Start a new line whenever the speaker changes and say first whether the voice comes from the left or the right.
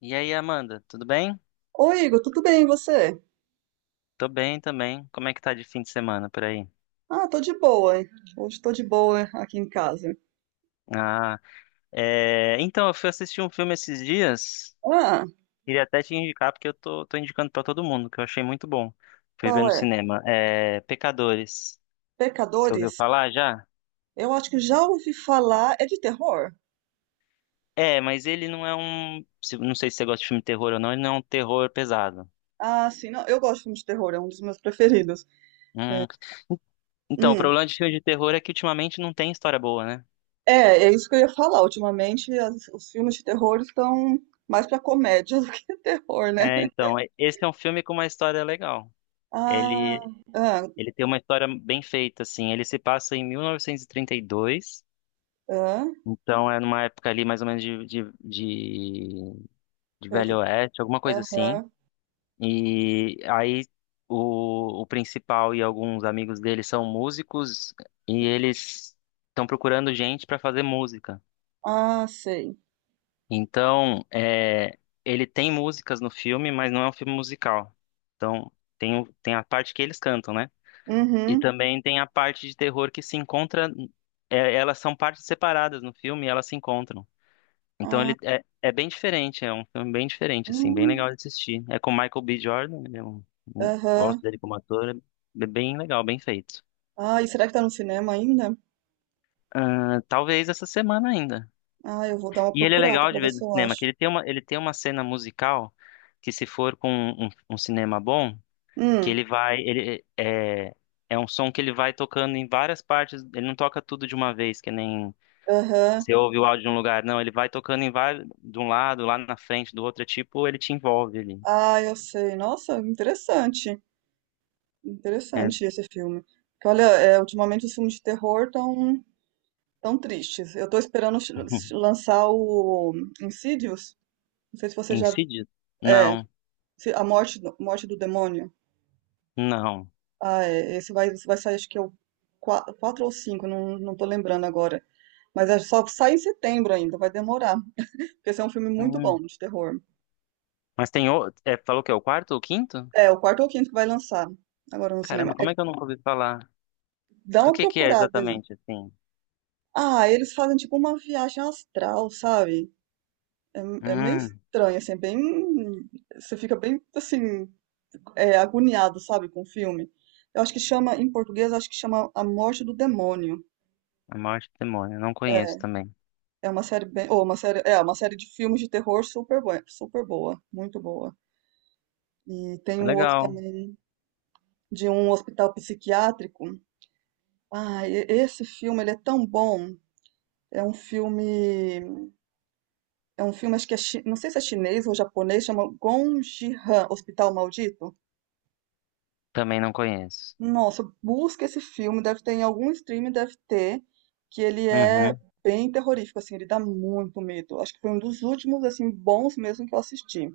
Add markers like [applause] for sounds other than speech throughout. left: E aí, Amanda, tudo bem?
right: Oi, Igor, tudo bem, e você?
left: Tô bem também. Como é que tá de fim de semana por aí?
right: Ah, tô de boa, hein? Hoje tô de boa aqui em casa.
left: Ah, Então, eu fui assistir um filme esses dias.
right: Ah,
left: Queria até te indicar, porque eu tô indicando pra todo mundo, que eu achei muito bom. Fui ver
right: qual
left: no
right: é?
left: cinema. Pecadores. Você ouviu
right: Pecadores?
left: falar já?
right: Eu acho que já ouvi falar. É de terror?
left: É, mas ele não é Não sei se você gosta de filme de terror ou não, ele não é um terror pesado.
right: Ah, sim, não, eu gosto de filme de terror, é um dos meus preferidos.
left: Hum. Então, o
right: Hum,
left: problema de filme de terror é que ultimamente não tem história boa, né?
right: é, isso que eu ia falar. Ultimamente, os filmes de terror estão mais pra comédia [laughs] do que terror, né?
left: É, então, esse é um filme com uma história legal.
right: Ah,
left: Ele
right: ah,
left: Ele tem uma história bem feita, assim. Ele se passa em 1932,
right: ah,
left: então é numa época ali mais ou menos de
right: perto.
left: Velho Oeste, alguma coisa assim.
right: Aham.
left: E aí o principal e alguns amigos dele são músicos e eles estão procurando gente para fazer música.
right: Ah, sei.
left: Então, é, ele tem músicas no filme, mas não é um filme musical. Então, tem a parte que eles cantam, né? E
right: Uhum.
left: também tem a parte de terror que se encontra. É, elas são partes separadas no filme e elas se encontram. Então
right: Ah,
left: é bem diferente, é um filme bem diferente, assim, bem
right: hum,
left: legal de assistir. É com Michael B. Jordan, ele é gosto
right: aham.
left: dele como ator, é bem legal, bem feito.
right: Ah, e será que tá no cinema ainda?
left: Ah, talvez essa semana ainda.
right: Ah, eu vou dar uma
left: E ele é
right: procurada
left: legal
right: pra
left: de
right: ver
left: ver
right: se
left: no
right: eu
left: cinema, que
right: acho.
left: ele tem uma cena musical que se for com um cinema bom, que
right: Hum,
left: ele vai, ele é, é um som que ele vai tocando em várias partes, ele não toca tudo de uma vez, que nem.
right: aham.
left: Você ouve o áudio de um lugar, não, ele vai tocando em vários, de um lado, lá na frente, do outro, é tipo, ele te envolve ali.
right: Ah, eu sei. Nossa, interessante.
left: É,
right: Interessante esse filme. Porque, olha, é, ultimamente os filmes de terror tão tristes. Eu tô esperando
left: [laughs]
right: lançar o Insidious. Não sei se você já...
left: incidido.
right: É,
left: Não,
right: A Morte, Morte do Demônio.
left: não.
right: Ah, é. Esse vai sair, acho que é o quatro ou cinco, não tô lembrando agora. Mas é só sai em setembro ainda, vai demorar. Porque esse é um filme muito bom
left: Hum.
right: de terror.
left: Mas tem outro, é, falou que é o quarto ou o quinto?
right: É, o quarto ou quinto que vai lançar agora no cinema.
left: Caramba,
right: É,
left: como é que eu nunca ouvi falar?
right: dá
left: Do
right: uma
left: que é
right: procurada aí.
left: exatamente, assim?
right: Ah, eles fazem tipo uma viagem astral, sabe? É, é meio
left: Hum,
right: estranho, assim, é bem. Você fica bem, assim, é, agoniado, sabe, com o filme. Eu acho que chama, em português, acho que chama A Morte do Demônio.
left: a morte do demônio, não conheço
right: É,
left: também.
right: é uma série bem. Ou uma série. É, uma série de filmes de terror super, super boa. Muito boa. E tem um outro
left: Legal,
right: também de um hospital psiquiátrico. Ah, esse filme ele é tão bom. É um filme, é um filme acho que é, não sei se é chinês ou japonês, chama Gong Ji-han, Hospital Maldito.
left: também não conheço.
right: Nossa, busca esse filme, deve ter em algum stream, deve ter, que ele é
left: Uhum.
right: bem terrorífico, assim, ele dá muito medo. Acho que foi um dos últimos, assim, bons mesmo que eu assisti.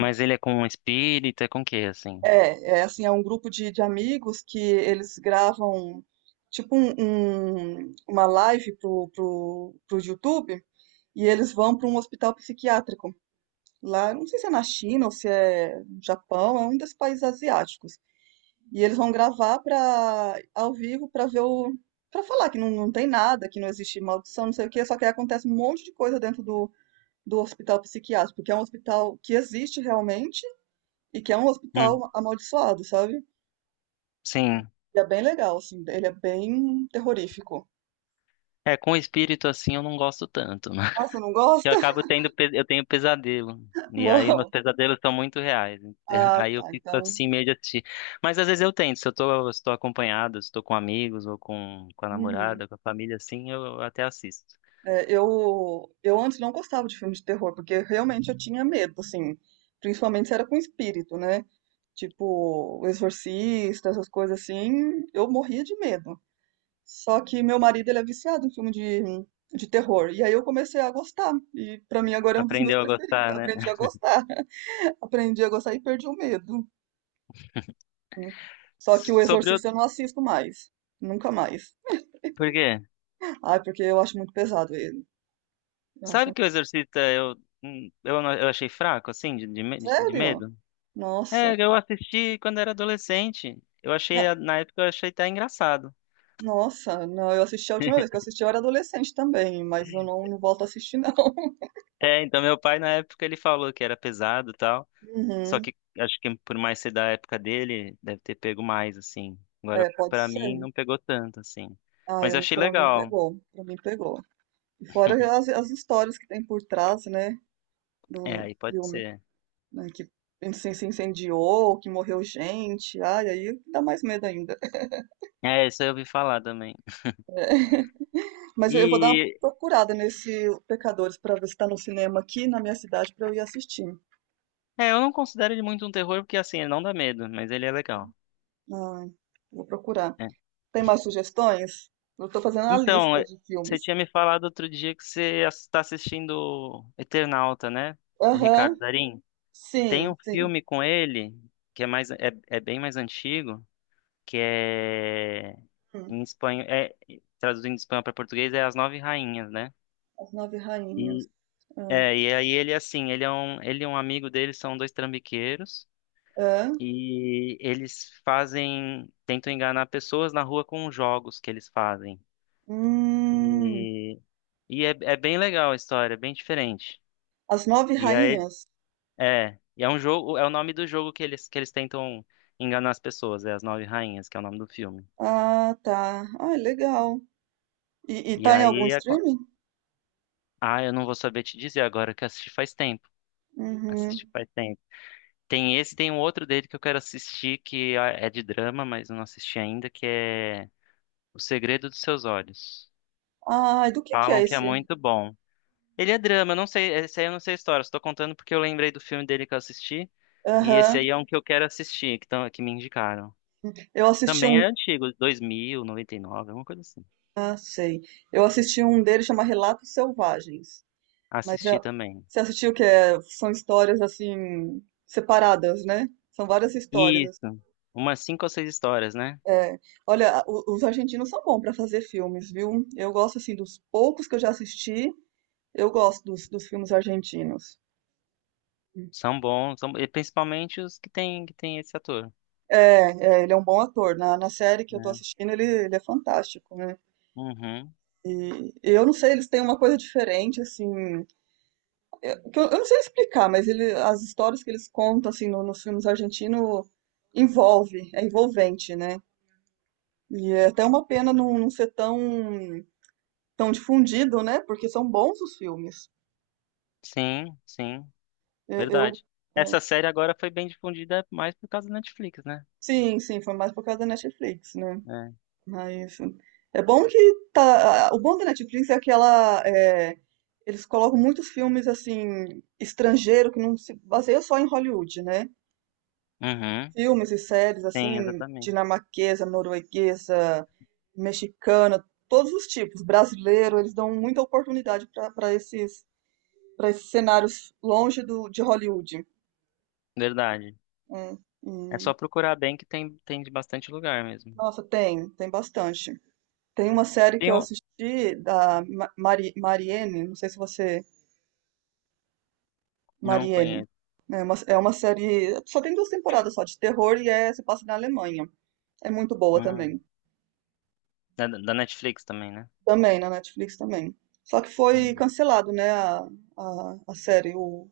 left: Mas ele é com um espírito, é com o quê, assim?
right: É, é assim, é um grupo de amigos que eles gravam tipo uma live pro YouTube e eles vão para um hospital psiquiátrico. Lá, não sei se é na China ou se é no Japão, é um desses países asiáticos. E eles vão gravar para ao vivo para ver o para falar que não tem nada, que não existe maldição, não sei o quê, só que aí acontece um monte de coisa dentro do hospital psiquiátrico, porque é um hospital que existe realmente e que é um
left: Hum,
right: hospital amaldiçoado, sabe?
left: sim.
right: E é bem legal, assim, ele é bem terrorífico.
left: É, com espírito assim eu não gosto tanto,
right: Ah, você não
left: [laughs] que eu
right: gosta?
left: acabo eu tenho pesadelo.
right: [laughs]
left: E aí meus
right: Uau!
left: pesadelos são muito reais. [laughs]
right: Ah,
left: Aí eu
right: tá,
left: fico
right: então.
left: assim meio de assistir. Mas às vezes eu tento, se eu tô, se tô acompanhado, se tô com amigos ou com a
right: Uhum.
left: namorada, com a família, assim, eu até assisto.
right: É, eu antes não gostava de filme de terror, porque realmente eu tinha medo, assim, principalmente se era com espírito, né? Tipo, o exorcista, essas coisas assim, eu morria de medo. Só que meu marido, ele é viciado em filme de terror, e aí eu comecei a gostar, e pra mim agora é um dos meus
left: Aprendeu a
right: preferidos,
left: gostar,
right: aprendi
left: né?
right: a gostar, [laughs] aprendi a gostar e perdi o medo. Né?
left: [laughs]
right: Só que o
left: Sobre o...
right: exorcista eu não assisto mais, nunca mais.
left: Por quê?
right: Ai, porque eu acho muito pesado ele. Eu acho,
left: Sabe
right: um,
left: que o Exorcista eu, eu achei fraco, assim, de
right: sério?
left: medo?
right: Nossa.
left: É, eu assisti quando era adolescente. Eu achei, na época, eu achei até engraçado.
right: Nossa, não, eu assisti a última vez que eu assisti eu era adolescente também, mas eu não volto a assistir não. [laughs]
left: É, então meu pai na época ele falou que era pesado e tal. Só
right: Uhum.
left: que acho que por mais ser da época dele, deve ter pego mais, assim. Agora,
right: É, pode
left: pra mim,
right: ser.
left: não pegou tanto, assim.
right: Ah,
left: Mas eu
right: eu,
left: achei
right: pra mim
left: legal.
right: pegou, pra mim pegou. E fora as histórias que tem por trás, né,
left: É,
right: do
left: aí pode
right: filme,
left: ser.
right: né, que se incendiou, que morreu gente, ai, aí dá mais medo ainda.
left: É, isso eu ouvi falar também.
right: É. [laughs] Mas eu vou dar uma
left: E,
right: procurada nesse Pecadores pra ver se tá no cinema aqui na minha cidade pra eu ir assistir.
left: é, eu não considero ele muito um terror, porque, assim, ele não dá medo, mas ele é legal.
right: Ah, vou procurar.
left: É.
right: Tem mais sugestões? Eu tô fazendo a
left: Então,
right: lista
left: é,
right: de
left: você
right: filmes.
left: tinha me falado outro dia que você está assistindo Eternauta, né? Com O
right: Aham,
left: Ricardo Darín. Tem
right: sim,
left: um
right: sim.
left: filme com ele, que é mais, é, é bem mais antigo, que é
right: Hum,
left: em espanhol, é, traduzindo de espanhol para português, é As Nove Rainhas, né?
right: As Nove Rainhas.
left: E,
right: Ah,
left: é, e aí ele, assim, ele é um, ele e um amigo dele são dois trambiqueiros
right: ah,
left: e eles fazem, tentam enganar pessoas na rua com jogos que eles fazem.
right: hum,
left: E, e é, é bem legal a história, é bem diferente.
right: As Nove
left: E aí,
right: Rainhas?
left: é, e é um jogo, é o nome do jogo que eles tentam enganar as pessoas, é As Nove Rainhas, que é o nome do filme.
right: Ah, tá. Ah, legal. E
left: E
right: tá em algum
left: aí,
right: streaming?
left: ah, eu não vou saber te dizer agora que eu assisti faz tempo. Assisti
right: Uhum.
left: faz tempo. Tem esse, tem um outro dele que eu quero assistir que é é de drama, mas eu não assisti ainda, que é O Segredo dos Seus Olhos.
right: Ah, do que é
left: Falam que é
right: esse?
left: muito bom. Ele é drama, eu não sei, esse aí eu não sei a história, estou contando porque eu lembrei do filme dele que eu assisti, e esse
right: Aham.
left: aí é um que eu quero assistir, que, tão, que me indicaram.
right: Eu assisti
left: Também
right: um.
left: é antigo, dois mil noventa e nove, alguma coisa assim.
right: Ah, sei. Eu assisti um dele chama Relatos Selvagens. Mas
left: Assisti
right: é...
left: também.
right: você assistiu que é... são histórias assim separadas, né? São várias histórias.
left: Isso, umas cinco ou seis histórias, né?
right: É, olha, os argentinos são bons para fazer filmes, viu? Eu gosto assim dos poucos que eu já assisti, eu gosto dos filmes argentinos.
left: São bons, são... e principalmente os que tem esse ator,
right: É, é, ele é um bom ator. Na série que eu tô
left: né?
right: assistindo, ele é fantástico, né?
left: Uhum.
right: E eu não sei, eles têm uma coisa diferente, assim, que eu não sei explicar, mas ele, as histórias que eles contam, assim, nos filmes argentinos envolve, é envolvente, né? E é até uma pena não, não ser tão, tão difundido, né? Porque são bons os filmes.
left: Sim, sim,
right: Eu.
left: verdade. Essa série agora foi bem difundida mais por causa da Netflix, né?
right: Sim, sim, foi mais por causa da Netflix, né?
left: É.
right: Mas é bom que tá. O bom da Netflix é que ela, é, eles colocam muitos filmes assim estrangeiro que não se baseia só em Hollywood, né?
left: Uhum.
right: Filmes e séries
left: Sim,
right: assim
left: exatamente.
right: dinamarquesa, norueguesa, mexicana, todos os tipos. Brasileiro, eles dão muita oportunidade para esses cenários longe do de Hollywood.
left: Verdade.
right: Hum,
left: É
right: hum.
left: só procurar bem que tem, tem de bastante lugar mesmo.
right: Nossa, tem, tem bastante. Tem uma série que
left: Tem
right: eu
left: um...
right: assisti da Mari, Mariene, não sei se você.
left: Não
right: Mariene.
left: conheço.
right: É uma série. Só tem duas temporadas só, de terror e é, se passa na Alemanha. É muito boa
left: Hum.
right: também.
left: Da, da Netflix também, né?
right: Também, na Netflix também. Só que foi
left: Uhum.
right: cancelado, né, a série,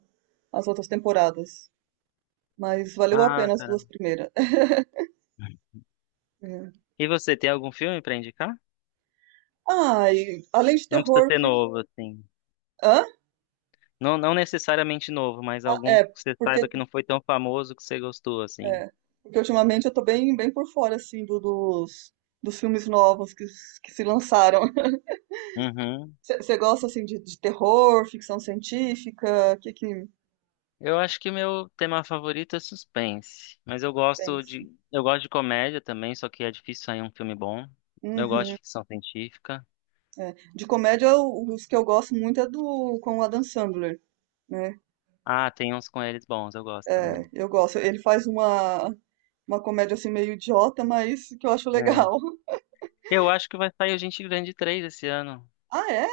right: as outras temporadas. Mas valeu a
left: Ah,
right: pena as
left: cara.
right: duas primeiras. [laughs] É.
left: E você, tem algum filme pra indicar?
right: Ah, e além de
left: Não precisa
right: terror, o
left: ser
right: que que.
left: novo, assim.
right: Hã?
left: Não, não necessariamente novo, mas
right: Ah,
left: algum que
right: é,
left: você
right: porque
left: saiba que não foi tão famoso que você gostou, assim.
right: é, porque ultimamente eu tô bem, bem por fora, assim, dos, dos filmes novos que, que se lançaram. [laughs]
left: Uhum.
right: Você gosta, assim, de terror, ficção científica? O que que
left: Eu acho que meu tema favorito é suspense, mas
right: pensa?
left: eu gosto de comédia também, só que é difícil sair um filme bom. Eu gosto
right: Uhum,
left: de ficção científica.
right: é. De comédia, os que eu gosto muito é do com o Adam Sandler, né?
left: Ah, tem uns com eles bons, eu gosto também.
right: É, eu gosto. Ele faz uma comédia, assim, meio idiota, mas que eu acho
left: É.
right: legal. [laughs]
left: Eu acho que vai sair o Gente Grande 3 esse ano.
right: Ah, é?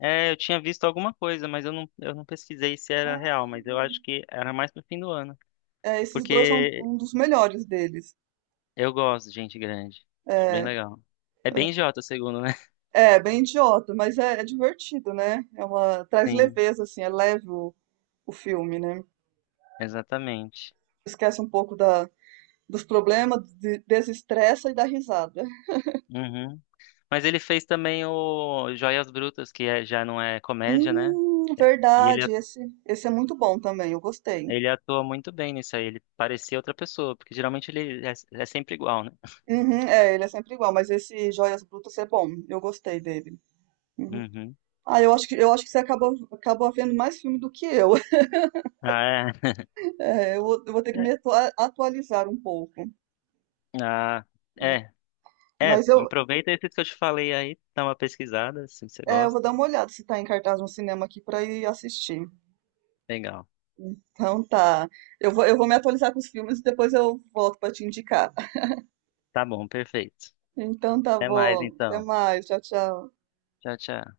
left: É, eu tinha visto alguma coisa, mas eu não pesquisei se era real,
right: Ah,
left: mas eu acho que era mais pro fim do ano,
right: é, esses dois são
left: porque
right: um dos melhores deles.
left: eu gosto de Gente Grande. Acho bem
right: É.
left: legal. É bem idiota, segundo, né? [laughs]
right: É, bem idiota, mas é, é divertido, né? É uma, traz
left: Sim,
right: leveza, assim, é leve o filme, né?
left: exatamente.
right: Esquece um pouco dos problemas, desestressa e dá risada.
left: Uhum. Mas ele fez também o Joias Brutas, que já não é comédia, né? E ele,
right: Verdade, esse, esse é muito bom também, eu gostei.
left: ele atua muito bem nisso aí. Ele parecia outra pessoa, porque geralmente é sempre igual, né?
right: Uhum, é, ele é sempre igual, mas esse Joias Brutas é bom, eu gostei dele. Uhum.
left: Uhum.
right: Ah, eu acho que você acabou, acabou vendo mais filme do que eu. [laughs]
left: Ah,
right: É, eu vou ter que
left: é. É.
right: me atualizar um pouco.
left: Ah, é. É,
right: Mas eu,
left: aproveita esses que eu te falei aí, dá uma pesquisada, se você
right: é, eu vou
left: gosta.
right: dar uma olhada se tá em cartaz no cinema aqui pra ir assistir.
left: Legal.
right: Então tá. Eu vou me atualizar com os filmes e depois eu volto pra te indicar.
left: Tá bom, perfeito.
right: Então tá
left: Até mais
right: bom. Até
left: então.
right: mais. Tchau, tchau.
left: Tchau, tchau.